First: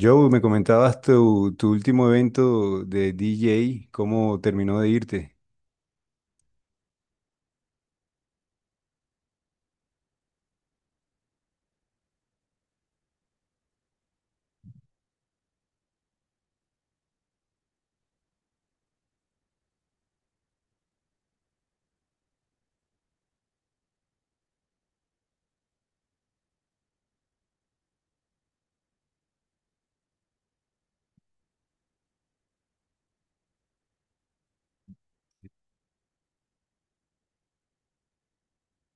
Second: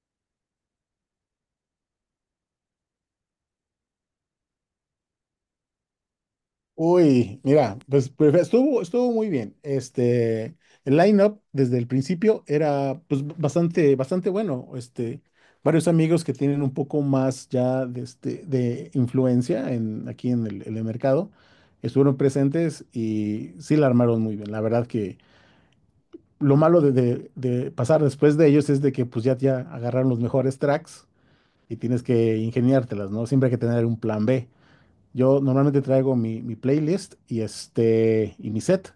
Joe, me comentabas tu último evento de DJ, ¿cómo terminó de irte? Uy, mira, estuvo muy bien. El line-up desde el principio era pues bastante bueno. Varios amigos que tienen un poco más ya de influencia aquí en el mercado estuvieron presentes y sí la armaron muy bien. La verdad que lo malo de pasar después de ellos es de que pues ya agarraron los mejores tracks y tienes que ingeniártelas, ¿no? Siempre hay que tener un plan B. Yo normalmente traigo mi playlist y mi set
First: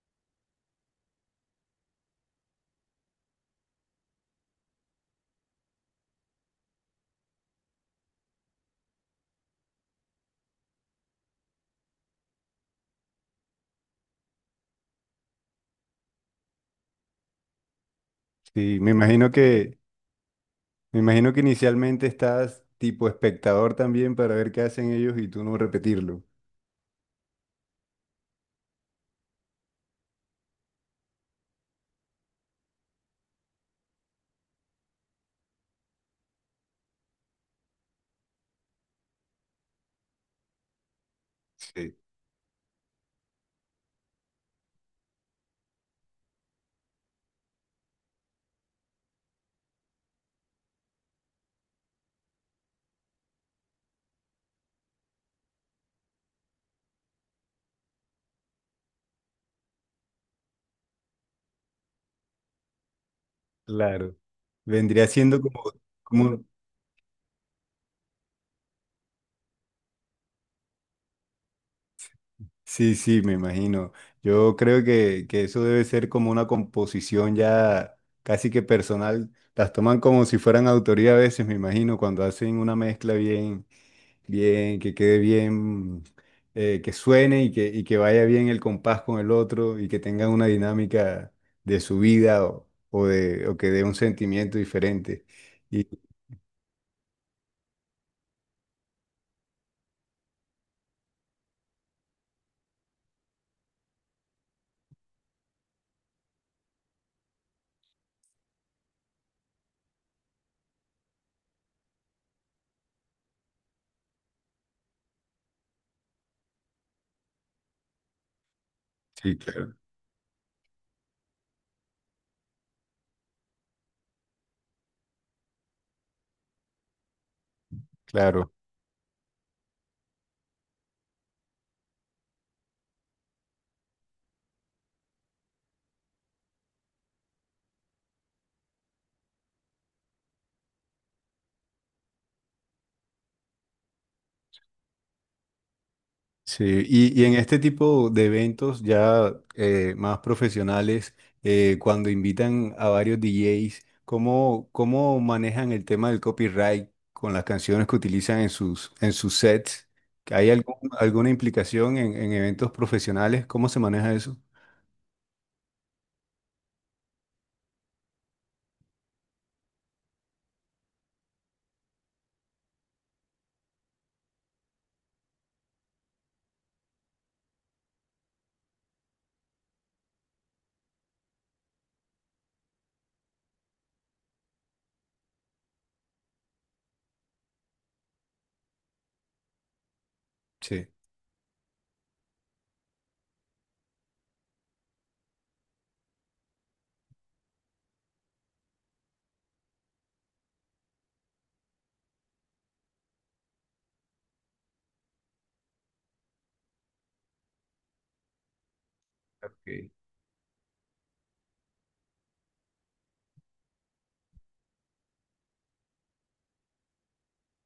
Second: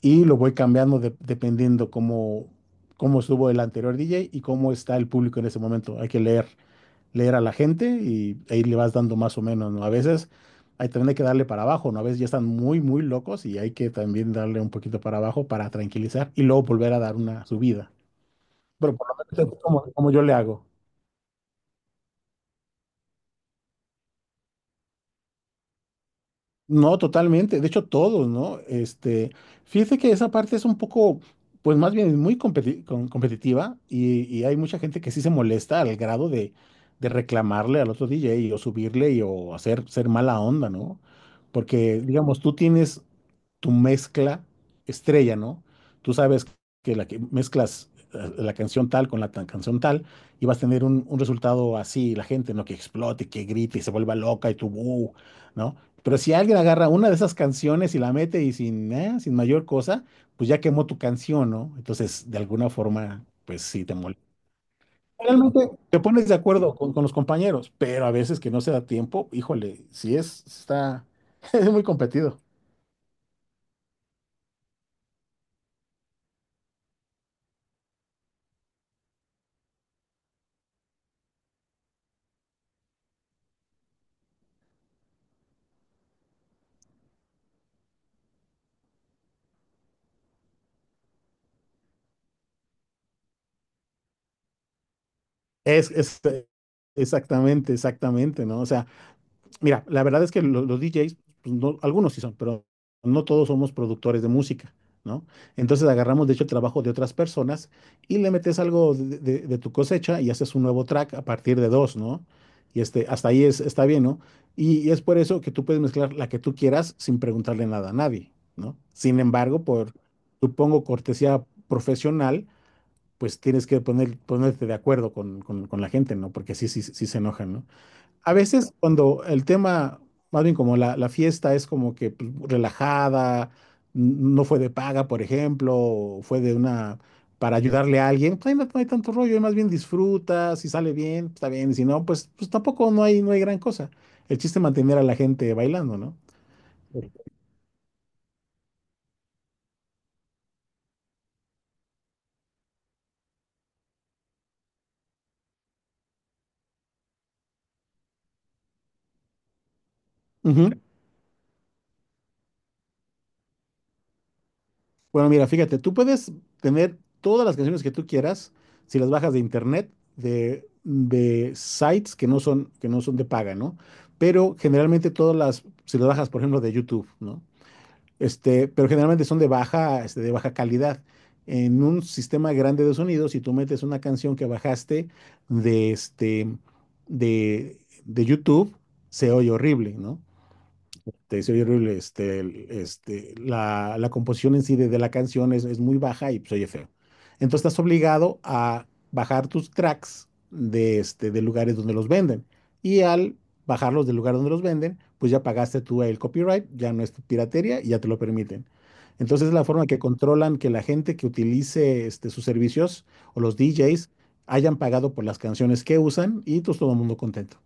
y lo voy cambiando dependiendo cómo estuvo el anterior DJ y cómo está el público en ese momento. Leer a la gente y ahí le vas dando más o menos, ¿no? A veces hay también hay que darle para abajo, ¿no? A veces ya están muy locos y hay que también darle un poquito para abajo para tranquilizar y luego volver a dar una subida. Sí, Pero por lo menos es como yo le hago. me imagino que inicialmente estás tipo espectador también para ver qué hacen ellos y tú no repetirlo. No, totalmente. De hecho, todos, ¿no? Fíjese que esa parte es un poco, pues más bien es muy competitiva y hay mucha gente que sí se molesta al grado de reclamarle al otro DJ o o hacer ser mala onda, ¿no? Sí. Porque, digamos, tú tienes tu mezcla estrella, ¿no? Tú sabes que la que mezclas la canción tal con la canción tal y vas a tener un resultado así, la gente, ¿no? Que explote, que grite y se vuelva loca y tu "Bú", ¿no? Pero si alguien agarra una de esas canciones y la mete y sin mayor cosa, pues ya quemó tu canción, ¿no? Entonces, de alguna forma, pues sí te Claro. molesta. Vendría siendo Realmente te pones de como, acuerdo con los compañeros, pero a veces que no se da tiempo, híjole, es muy competido. sí, sí, me imagino. Yo creo que eso debe ser como una composición ya casi que personal. Las toman como si fueran autoría a veces, me imagino, cuando hacen una mezcla bien, bien, que quede bien, que suene y que vaya bien el compás con el otro y que tengan una dinámica de su vida o de, o que dé un sentimiento diferente. Y, Es, es- eh, exactamente, ¿no? O sea, mira, la verdad es que DJs, pues, algunos sí son, pero no todos somos productores de música, ¿no? Entonces agarramos, de hecho, el trabajo de otras personas y le metes algo de tu cosecha y haces un nuevo track a partir de dos, ¿no? Y este, hasta ahí está bien, ¿no? Y es por eso que tú puedes mezclar la que tú quieras sin preguntarle nada a nadie, ¿no? Sin sí, embargo, claro. por, supongo, cortesía profesional pues tienes que ponerte de acuerdo con la gente, ¿no? Porque sí se enojan, ¿no? A Claro. veces cuando el tema, más bien como la fiesta es como que pues, relajada, no fue de paga, por ejemplo, o fue de una, para ayudarle a alguien, pues ahí no hay tanto rollo, ahí más bien disfruta, si sale bien, pues, está bien, y si no, pues tampoco no hay, no hay gran cosa. El chiste es mantener a la gente bailando, ¿no? Sí, Sí. Y en este tipo de eventos ya más profesionales, cuando invitan a varios DJs, ¿cómo, cómo manejan el tema del copyright con las canciones que utilizan en sus sets? ¿Hay Uh -huh. algún- alguna implicación en eventos profesionales? ¿Cómo se maneja eso? Bueno, mira, fíjate, tú puedes tener todas las canciones que tú quieras si las bajas de internet, de sites que no son de paga, ¿no? Pero generalmente todas las, si las bajas, por ejemplo, de YouTube, ¿no? Pero generalmente son de de baja calidad. En un sistema grande de sonido, si tú metes una canción que bajaste de este, de, de YouTube, se oye horrible, ¿no? Sí. de se oye horrible, la composición en sí de la canción es muy baja y pues oye feo. Entonces estás obligado a bajar tus tracks de lugares donde los venden. Y al bajarlos del lugar donde los venden, pues ya pagaste tú el copyright, ya no es tu piratería y ya te lo permiten. Entonces la forma Ok. que controlan que la gente que utilice este, sus servicios o los DJs hayan pagado por las canciones que usan y pues todo el mundo contento.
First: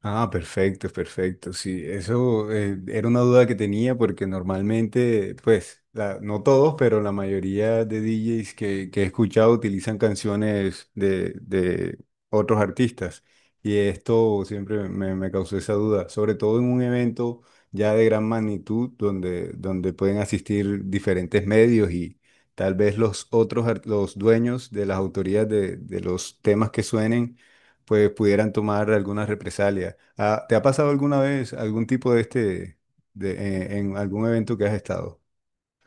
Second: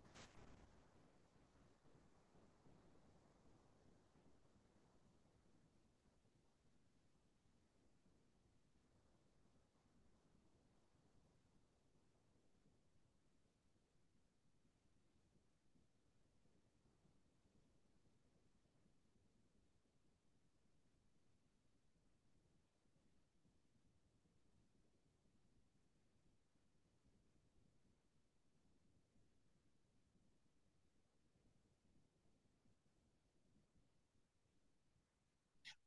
Ah, perfecto, perfecto. Sí, eso era una duda que tenía porque normalmente, pues, la- no todos, pero la mayoría de DJs que he escuchado utilizan canciones de otros artistas. Y esto siempre me causó esa duda, sobre todo en un evento ya de gran magnitud donde, donde pueden asistir diferentes medios y tal vez los otros, ar- los dueños de las autorías de los temas que suenen pues pudieran tomar alguna represalia. Ah, ¿te ha pasado alguna vez algún tipo de este, de, en algún evento que has estado?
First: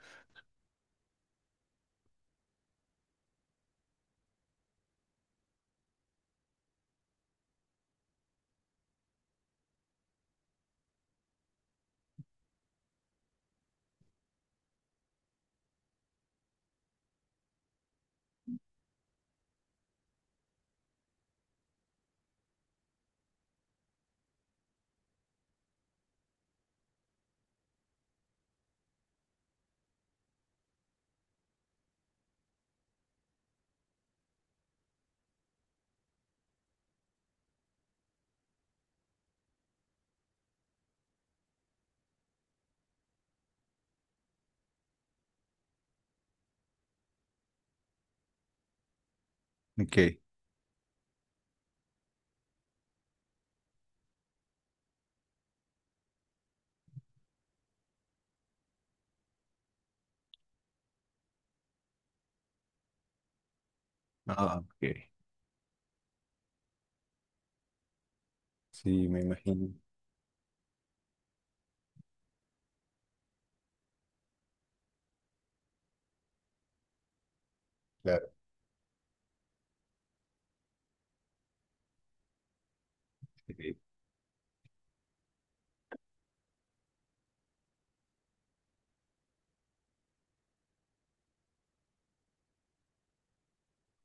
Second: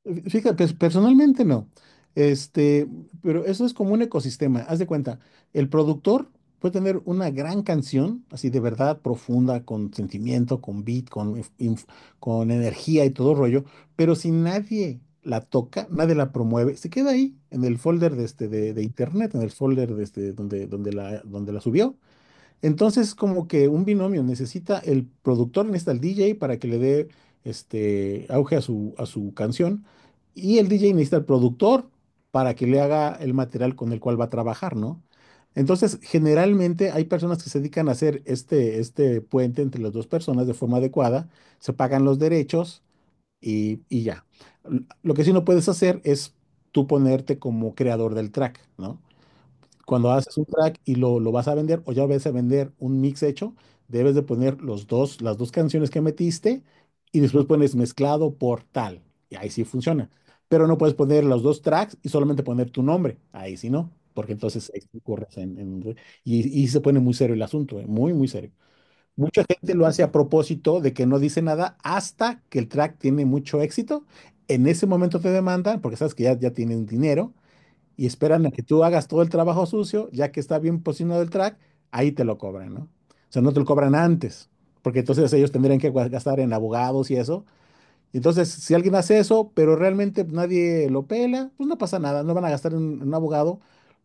Fíjate, pues, personalmente no. Este, pero eso es como un ecosistema. Haz de cuenta, el productor puede tener una gran canción, así de verdad profunda, con sentimiento, con beat, con energía y todo rollo, pero si nadie la toca, nadie la promueve, se queda ahí en el folder de internet, en el folder de donde donde la subió. Entonces, como que un binomio necesita el productor, necesita el DJ para que le dé este auge a a su canción, y el DJ necesita el productor para que le haga el material con el cual va a trabajar, ¿no? Entonces, generalmente hay personas que se dedican a hacer este puente entre las dos personas de forma adecuada, se pagan los derechos y ya. Lo que sí no puedes hacer es tú ponerte como creador del track, ¿no? Cuando Ok. haces un track y lo vas a vender o ya vas a vender un mix hecho, debes de poner los dos, las dos canciones que metiste y después pones mezclado por tal. Y ahí sí funciona. Pero no puedes poner los dos tracks y solamente poner tu nombre. Ahí sí no, porque Ah, entonces ahí sí ok. corres y se pone muy serio el asunto, muy, muy serio. Sí, me Mucha imagino. gente lo hace a propósito de que no dice nada hasta que el track tiene mucho éxito. En ese momento te demandan, porque sabes que ya tienen dinero, y Claro. esperan a que tú hagas todo el trabajo sucio, ya que está bien posicionado el track, ahí te lo cobran, ¿no? O sea, no te lo Sí, cobran antes, porque entonces ellos tendrían que gastar en abogados y eso. Entonces, si alguien hace eso, pero realmente nadie lo pela, pues no pasa nada, no van a gastar en un abogado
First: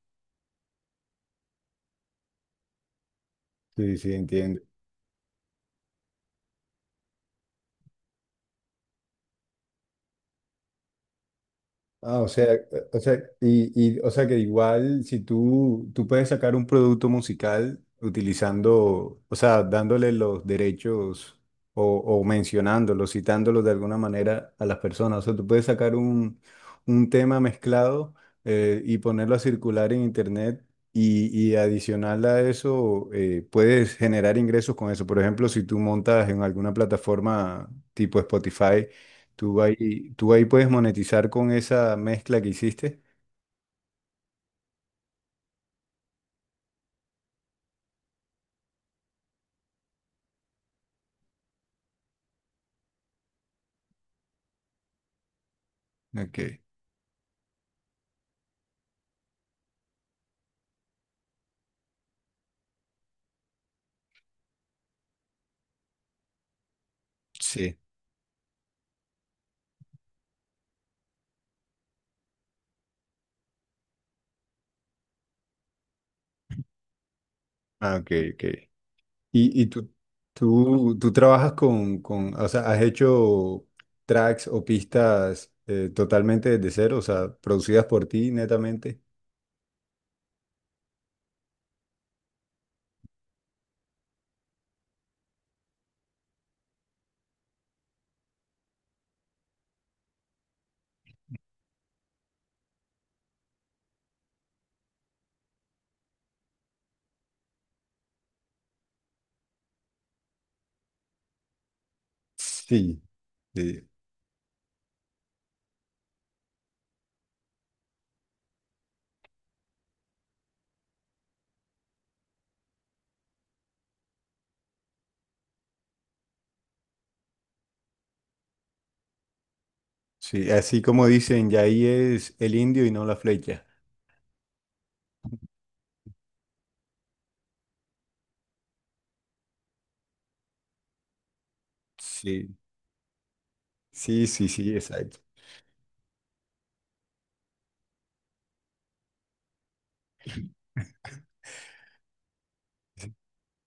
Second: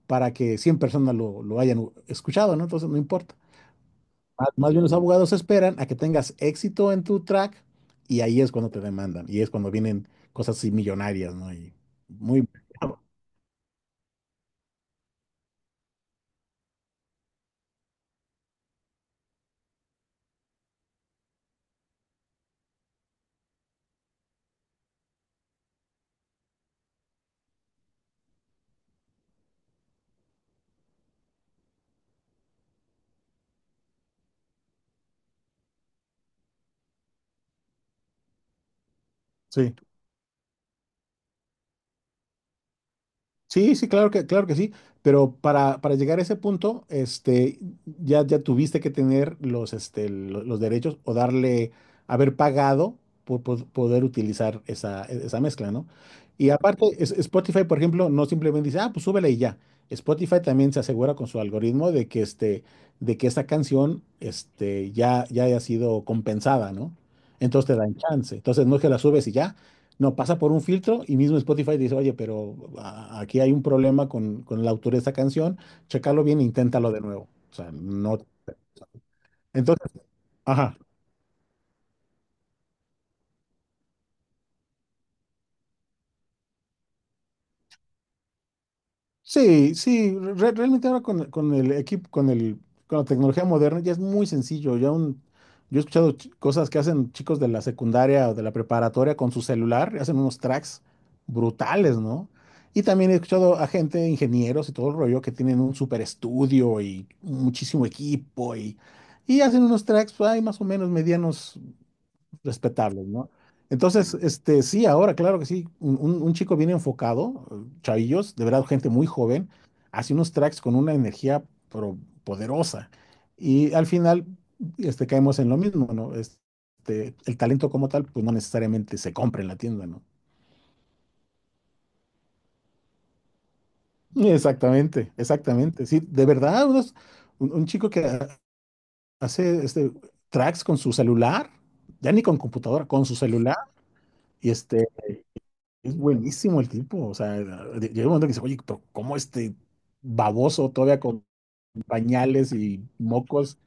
para que 100 personas lo hayan escuchado, ¿no? Entonces, no importa. sí, sí, entiendo. Más bien los abogados esperan a que tengas éxito en tu track y ahí es cuando te demandan y es cuando vienen cosas así millonarias, ¿no? Y Ah, o muy... sea, eh, o sea, o sea que igual si tú puedes sacar un producto musical utilizando, o sea, dándole los derechos o mencionándolos, citándolos de alguna manera a las personas. O sea, tú puedes sacar un tema mezclado y ponerlo a circular en internet y adicional a eso puedes generar ingresos con eso. Por ejemplo, si tú montas en alguna plataforma tipo Spotify. Sí. Tú ahí puedes monetizar con esa mezcla que hiciste. Sí, sí, claro que sí, pero para llegar a ese punto, este, ya tuviste que tener los, este, lo- los, derechos o darle, haber pagado poder utilizar esa mezcla, ¿no? Ok, Y aparte, Spotify, por ejemplo, no simplemente dice, ah, pues súbele y ya. Spotify también se asegura con su algoritmo de de que esa canción, ya haya sido compensada, ¿no? Entonces sí. te dan chance. Entonces no es que la subes y ya. No, pasa por un filtro y mismo Spotify dice, oye, pero aquí hay un problema con el autor de esta canción, chécalo bien, e inténtalo de nuevo. O sea, Ah, ok, no. ok. Y tú, Entonces, ajá. tú trabajas con, o sea, has hecho tracks o pistas totalmente desde cero, o sea, producidas por ti netamente. Sí, sí, realmente ahora con el equipo, con la tecnología moderna ya es muy sencillo. Yo he escuchado cosas que hacen chicos de la secundaria o de la preparatoria con su celular, hacen unos tracks brutales, ¿no? Y también he escuchado a gente, ingenieros y todo el rollo, que tienen un super estudio y muchísimo equipo y hacen unos tracks, hay más o menos medianos Sí, respetables, ¿no? sí, Entonces, este, sí, ahora, claro que sí, un chico bien enfocado, chavillos, de verdad, gente muy joven, hace unos tracks con una energía pero poderosa. Y al final, este, caemos en lo mismo, ¿no? Este, el talento como tal, pues no necesariamente se compra en la tienda, ¿no? sí. Así como dicen, ya ahí es el indio y no la flecha. Exactamente, exactamente. Sí, de verdad, un chico que hace este, tracks con su celular, ya ni con Sí, computadora, con su celular. sí, sí, Y sí, este, exacto. es buenísimo el tipo, o sea, llega un momento que dice, oye, pero ¿cómo este baboso todavía con pañales y mocos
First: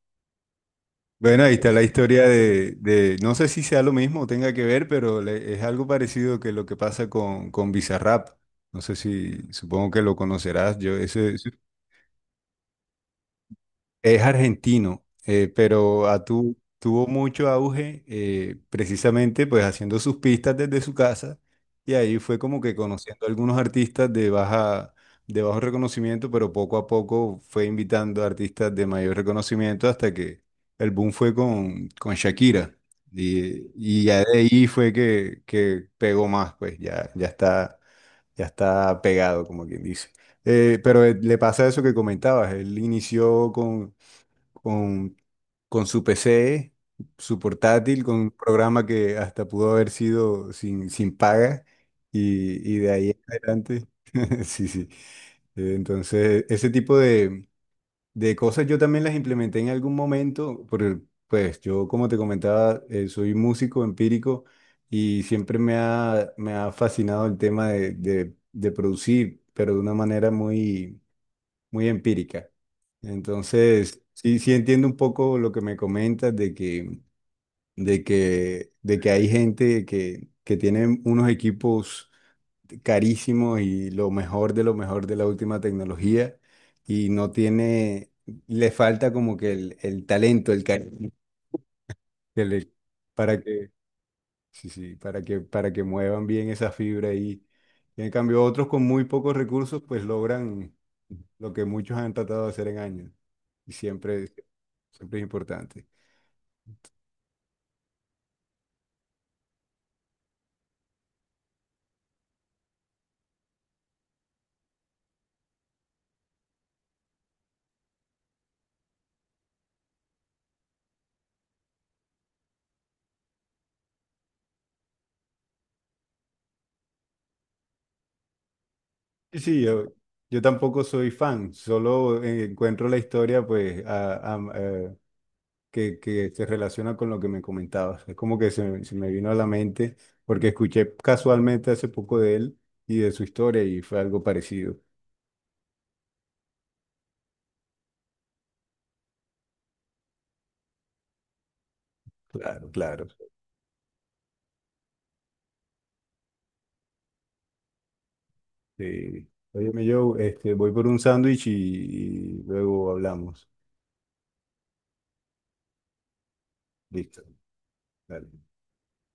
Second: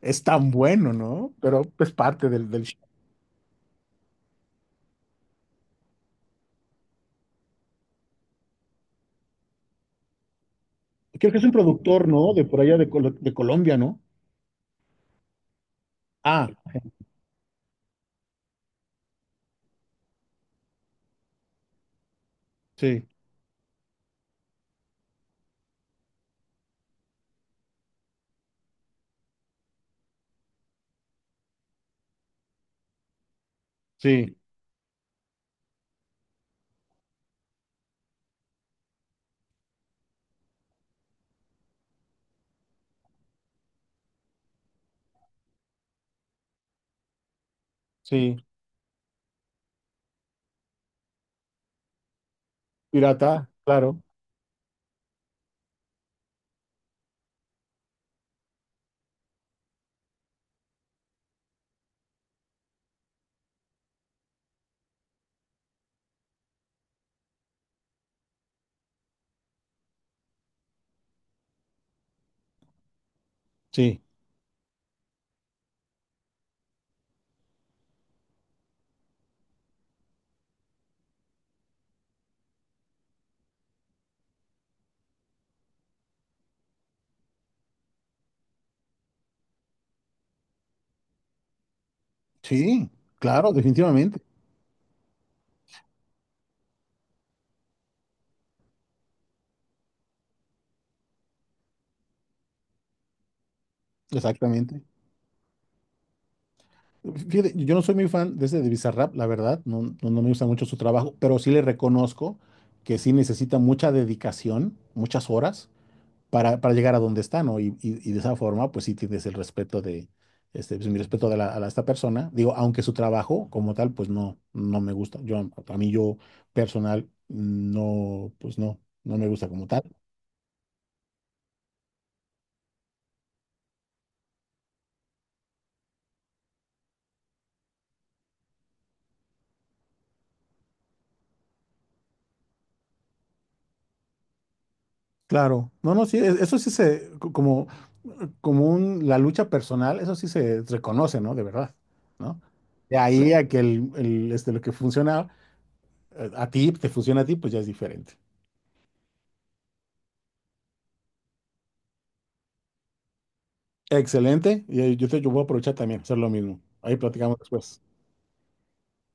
es tan bueno, ¿no? Bueno, ahí Pero está la es historia parte del, del... show. de- no sé si sea lo mismo o tenga que ver, pero le- es algo parecido que lo que pasa con Bizarrap. No sé si, supongo que lo conocerás. Yo, Creo ese, que es un productor, ¿no? De por allá de, de Colombia, ¿no? es argentino, pero a Ah, tu- tuvo mucho auge precisamente pues haciendo sus pistas desde su casa y ahí fue como que sí, conociendo a algunos artistas de baja, de bajo reconocimiento, pero poco a poco fue invitando a artistas de mayor reconocimiento hasta que el boom fue con Shakira y ya sí, de ahí fue que pegó más, pues ya, ya está pegado como quien dice. Le pasa eso que comentabas, él inició con, con su PC, su portátil, con un sí, programa que hasta pudo haber sido sin, sin paga y de ahí en pirata, adelante. claro. Sí, sí. Entonces, ese tipo de cosas yo también las implementé en algún momento, porque pues yo, como te comentaba, soy músico empírico y siempre me ha fascinado el tema de producir, pero de una manera muy muy empírica. Entonces, Sí. sí, sí entiendo un poco lo que me comentas de que hay gente que tiene unos equipos carísimos y lo mejor de la última tecnología y no tiene, le falta como que el talento, el carisma que le- Sí, para claro, que definitivamente, sí, sí, para que muevan bien esa fibra ahí. Y en cambio, otros con muy pocos recursos, pues logran lo que muchos han tratado de hacer en años. Y siempre, exactamente. siempre es importante. Fíjate, yo no soy muy fan de ese de Bizarrap, la verdad, no, no, no me gusta mucho su trabajo, pero sí le reconozco que sí necesita mucha dedicación, muchas horas para llegar a donde está, ¿no? Y de esa forma, pues sí tienes el respeto de, este, pues, mi respeto a esta persona. Digo, aunque su trabajo como tal, pues no, no me gusta. Yo, a mí yo personal, no, pues no, no me Y gusta sí, como tal. yo tampoco soy fan, solo encuentro la historia, pues, a- que se relaciona con lo que me comentabas. Es como que se me vino a la mente, porque escuché casualmente hace poco de él y de su historia, y fue algo parecido. Claro, no, no, sí, eso sí se, como, como un, la lucha personal, eso sí se reconoce, ¿no? De verdad, ¿no? Claro, De Sí. claro. ahí Sí. a que el, este, lo que funciona a ti, te funciona a ti, pues ya es diferente. Sí. Óyeme, Joe, este, voy por un sándwich y luego hablamos. Excelente. Y yo, te, yo voy a aprovechar también, hacer lo mismo. Ahí Listo. platicamos después. Dale.